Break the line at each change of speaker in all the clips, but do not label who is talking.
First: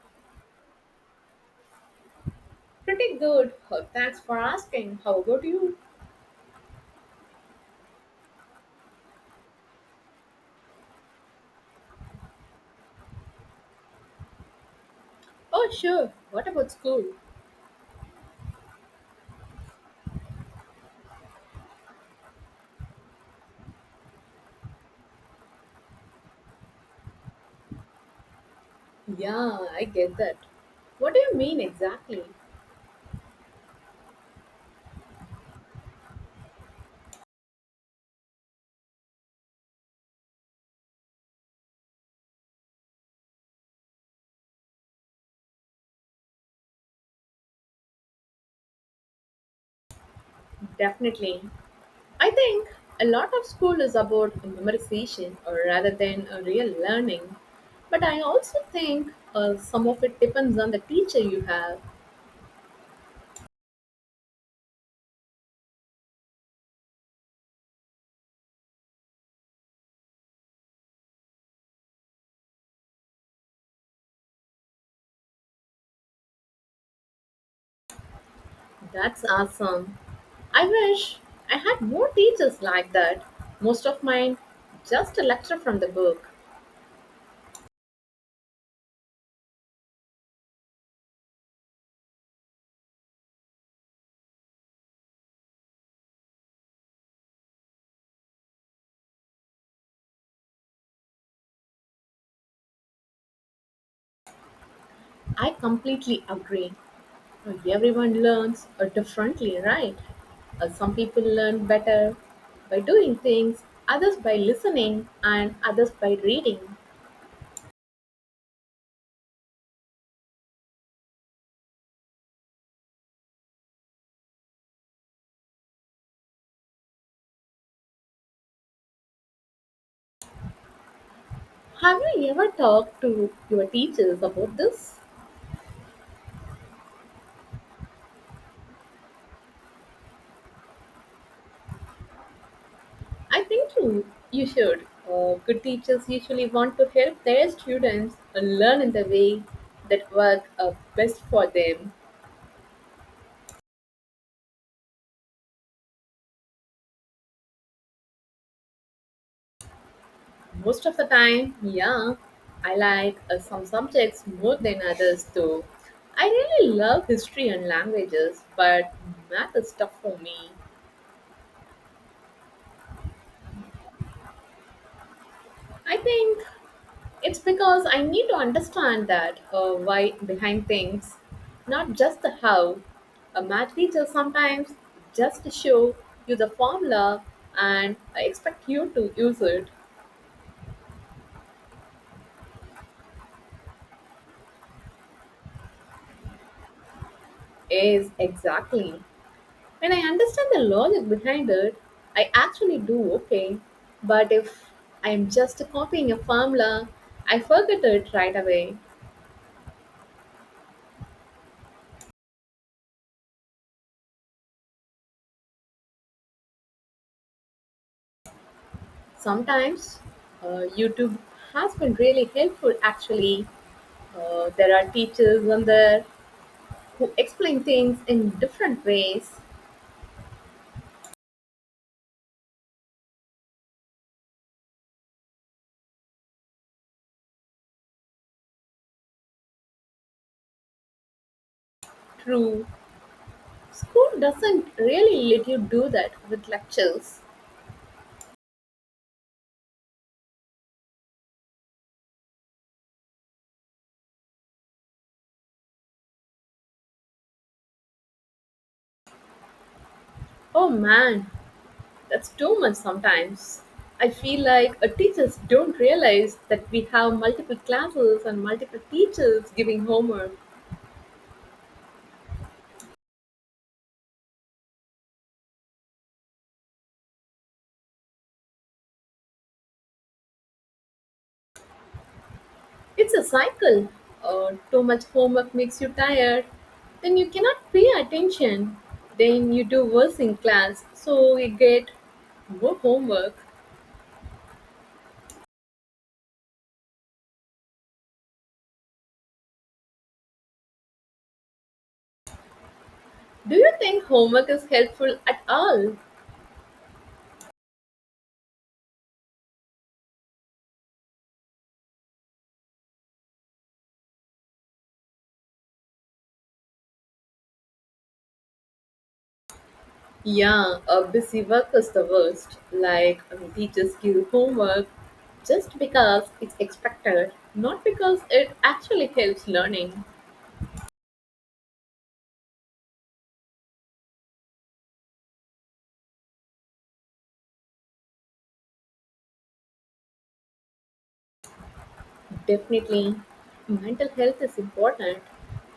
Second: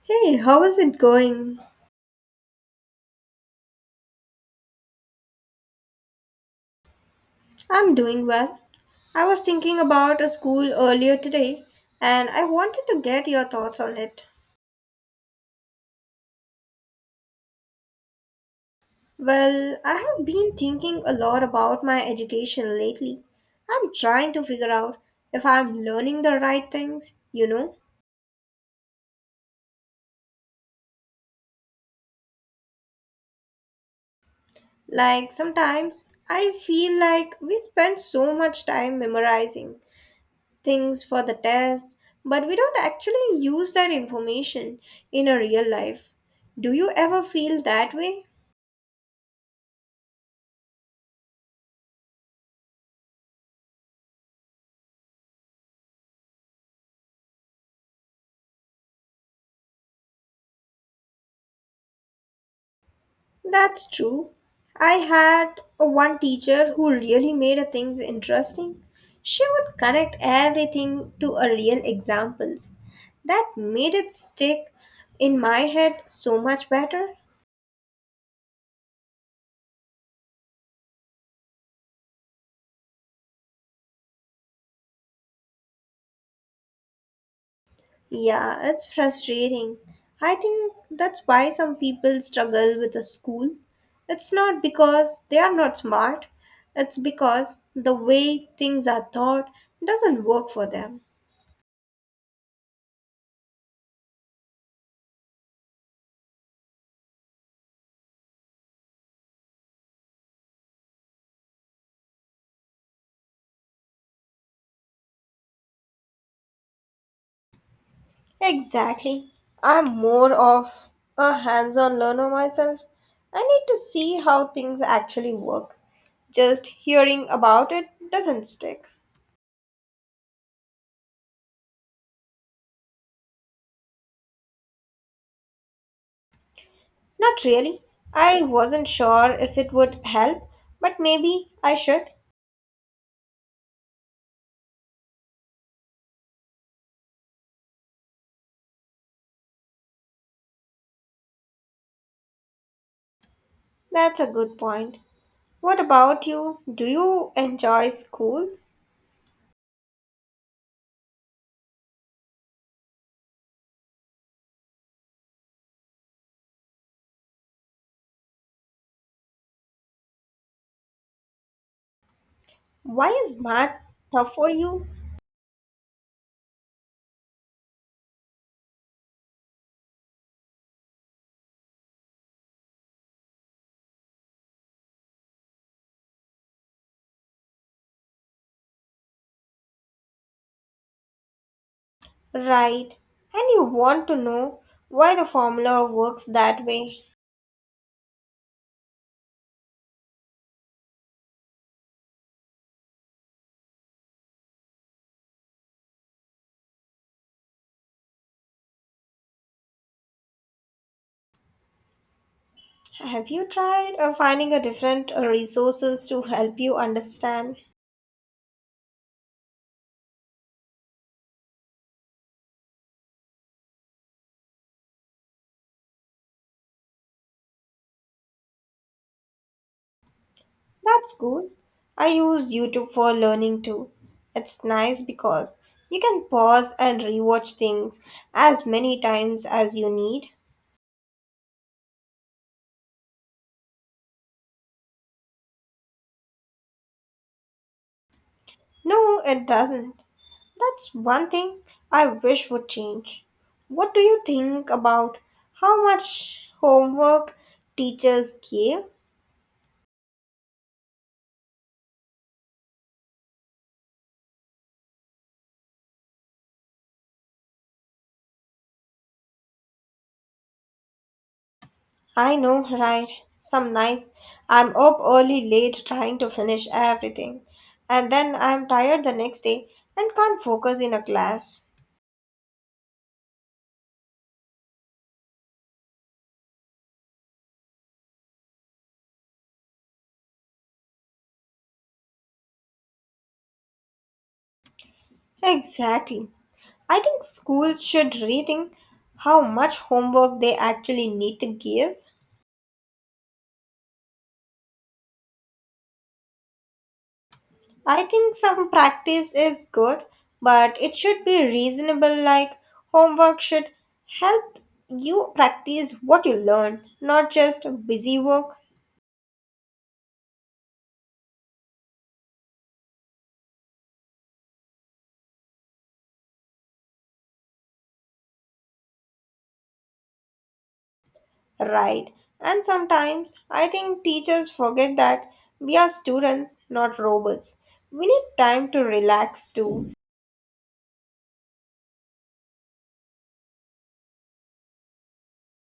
Hey, how is it going?
Pretty good. Oh, thanks for asking. How about you?
I'm doing well. I was thinking about a school earlier today and I wanted to get your thoughts on it.
Oh, sure. What about school?
Well, I have been thinking a lot about my education lately. I'm trying to figure out if I'm learning the right things, you know?
Yeah, I get that. What do you mean exactly?
Like sometimes I feel like we spend so much time memorizing things for the test, but we don't actually use that information in our real life. Do you ever feel that way?
Definitely. I think a lot of school is about memorization or rather than a real learning. But I also think some of it depends on the teacher you have.
That's true. I had a one teacher who really made a things interesting. She would connect everything to a real examples. That made it stick in my head so much better.
That's awesome. I wish I had more teachers like that. Most of mine just a lecture from the book.
Yeah, it's frustrating. I think that's why some people struggle with a school. It's not because they are not smart, it's because the way things are taught doesn't work for them.
I completely agree. Everyone learns differently, right? Some people learn better by doing things, others by listening, and others by reading.
Exactly. I'm more of a hands on learner myself. I need to see how things actually work. Just hearing about it doesn't stick.
Have you ever talked to your teachers about this?
Not really. I wasn't sure if it would help, but maybe I should.
I think you should. Good teachers usually want to help their students learn in the way that work best for them.
That's a good point. What about you? Do you enjoy school?
Most of the time, yeah. I like some subjects more than others though. I really love history and languages, but math is tough for me.
Why is math tough for you?
I think it's because I need to understand that why behind things, not just the how. A math teacher sometimes just show you the formula and expect you to use it.
Right. And you want to know why the formula works that way.
Is exactly. When I understand the logic behind it, I actually do okay. But if I am just copying a formula, I forget it right away.
Have you tried finding a different resources to help you understand?
Sometimes YouTube has been really helpful actually. There are teachers on there who explain things in different ways.
That's cool. I use YouTube for learning too. It's nice because you can pause and rewatch things as many times as you need.
True, school doesn't really let you do that with lectures.
No, it doesn't. That's one thing I wish would change. What do you think about how much homework teachers give?
Oh man, that's too much sometimes. I feel like teachers don't realize that we have multiple classes and multiple teachers giving homework.
I know, right? Some nights I'm up early late trying to finish everything, and then I'm tired the next day and can't focus in a class.
It's a cycle. Too much homework makes you tired. Then you cannot pay attention. Then you do worse in class. So you get more homework.
Exactly. I think schools should rethink how much homework they actually need to give.
Do you think homework is helpful at all?
I think some practice is good, but it should be reasonable, like homework should help you practice what you learn, not just busy work,
Yeah, a busy work is the worst. Teachers give homework just because it's expected, not because it actually helps learning.
right? And sometimes I think teachers forget that we are students, not robots. We need time to relax too.
Definitely, mental health is important.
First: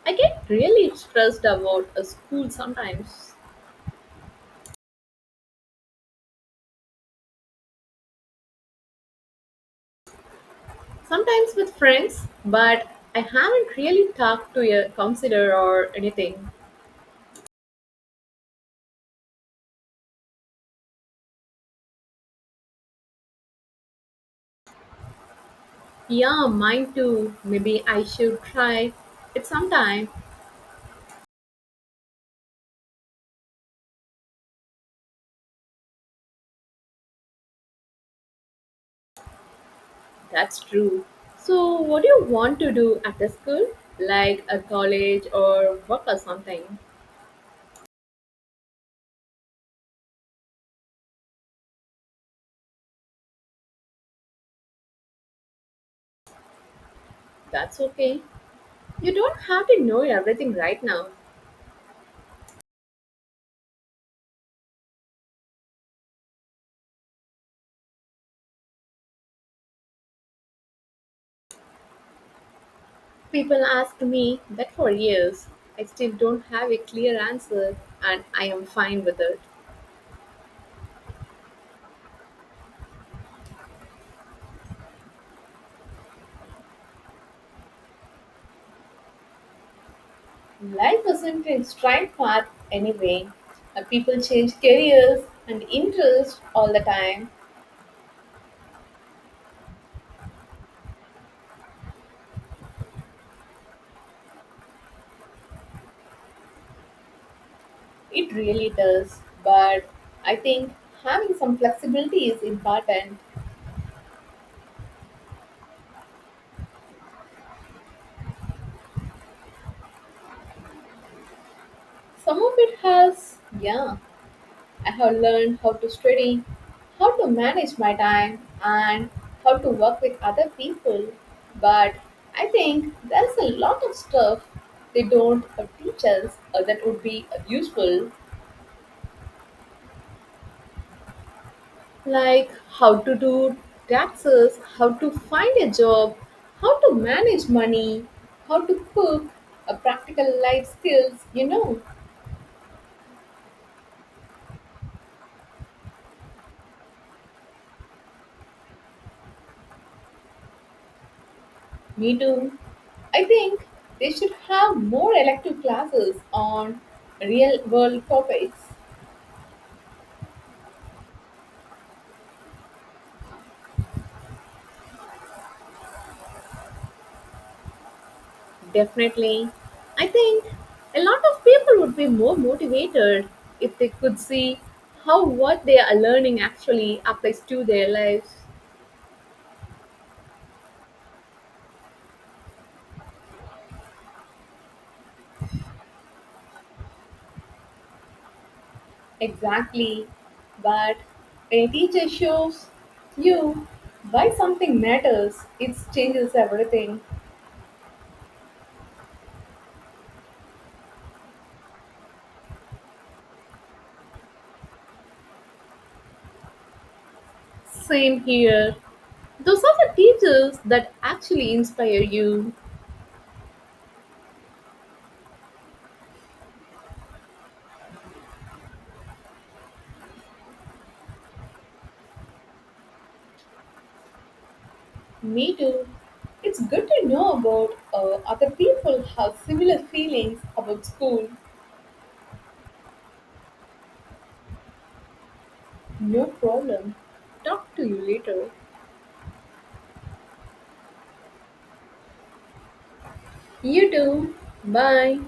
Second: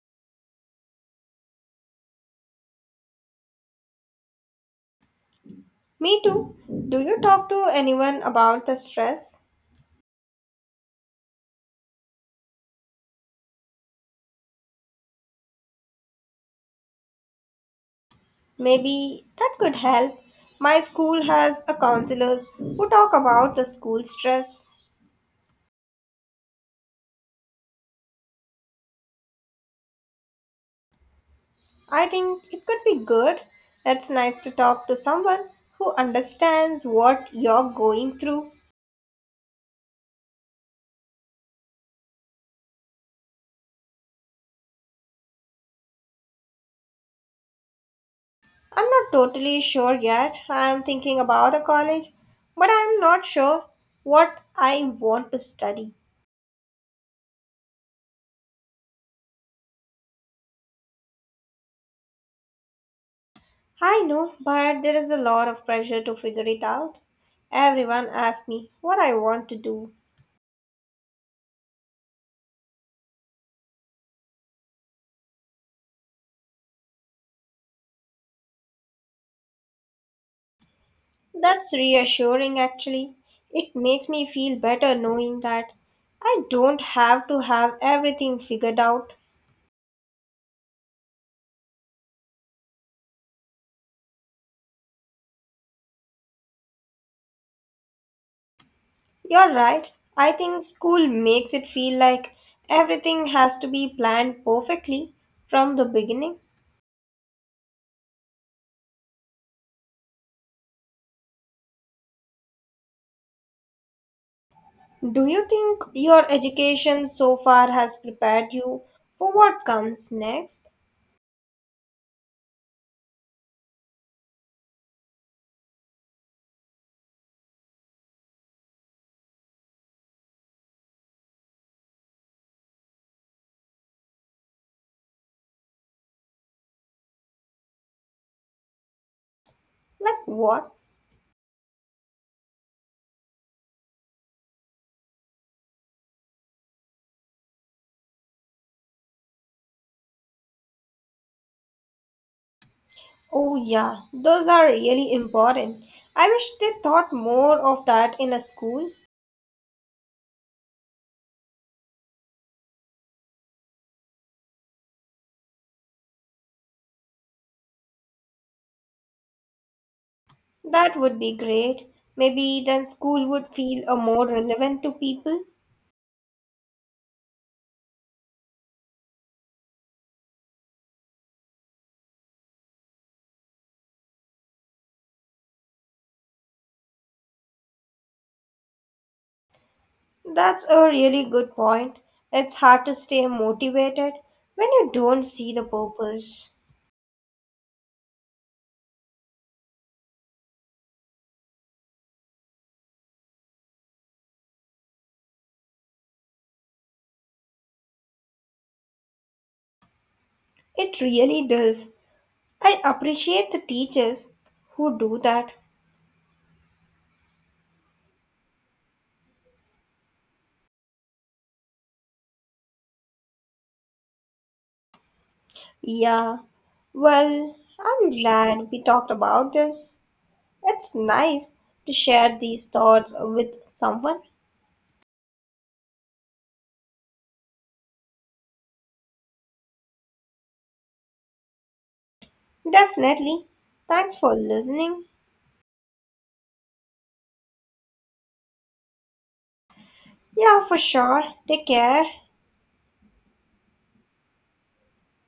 I get really stressed about a school sometimes,
Me too. Do you talk to anyone about the stress?
sometimes with friends, but I haven't really talked to a counselor or anything.
Maybe that could help. My school has a counselors who talk about the school stress.
Yeah, mine too. Maybe I should try it sometime.
I think it could be good. It's nice to talk to someone who understands what you're going through.
That's true. So, what do you want to do after school? Like a college or work or something?
I'm not totally sure yet. I'm thinking about a college, but I'm not sure what I want to study.
That's okay. You don't have to know everything right now.
I know, but there is a lot of pressure to figure it out. Everyone asks me what I want to do.
People ask me that for years. I still don't have a clear answer, and I am fine with it.
That's reassuring actually. It makes me feel better knowing that I don't have to have everything figured out.
Life isn't a straight path anyway. People change careers and interests all the time.
You're right. I think school makes it feel like everything has to be planned perfectly from the beginning.
It really does. But I think having some flexibility is important.
Do you think your education so far has prepared you for what comes next?
Some of it has, yeah. I have learned how to study, how to manage my time, and how to work with other people. But I think there's a lot of stuff they don't teach us that would be useful,
Like what?
like how to do taxes, how to find a job, how to manage money, how to cook, practical life skills, you know.
Oh, yeah, those are really important. I wish they thought more of that in a school.
Me too. I think they should have more elective classes on real world topics.
That would be great. Maybe then school would feel a more relevant to people.
Definitely. I think a lot of people would be more motivated if they could see how what they are learning actually applies to their lives.
That's a really good point. It's hard to stay motivated when you don't see the purpose.
Exactly. But when a teacher shows you why something matters, it changes everything.
It really does. I appreciate the teachers who do that.
Same here. Those are the teachers that actually inspire you.
Yeah, well, I'm glad we talked about this. It's nice to share these thoughts with someone.
Me too. It's good to know about other people have similar feelings about school.
Definitely. Thanks for listening.
No problem. Talk to you later.
Yeah, for sure. Take care.
You too. Bye.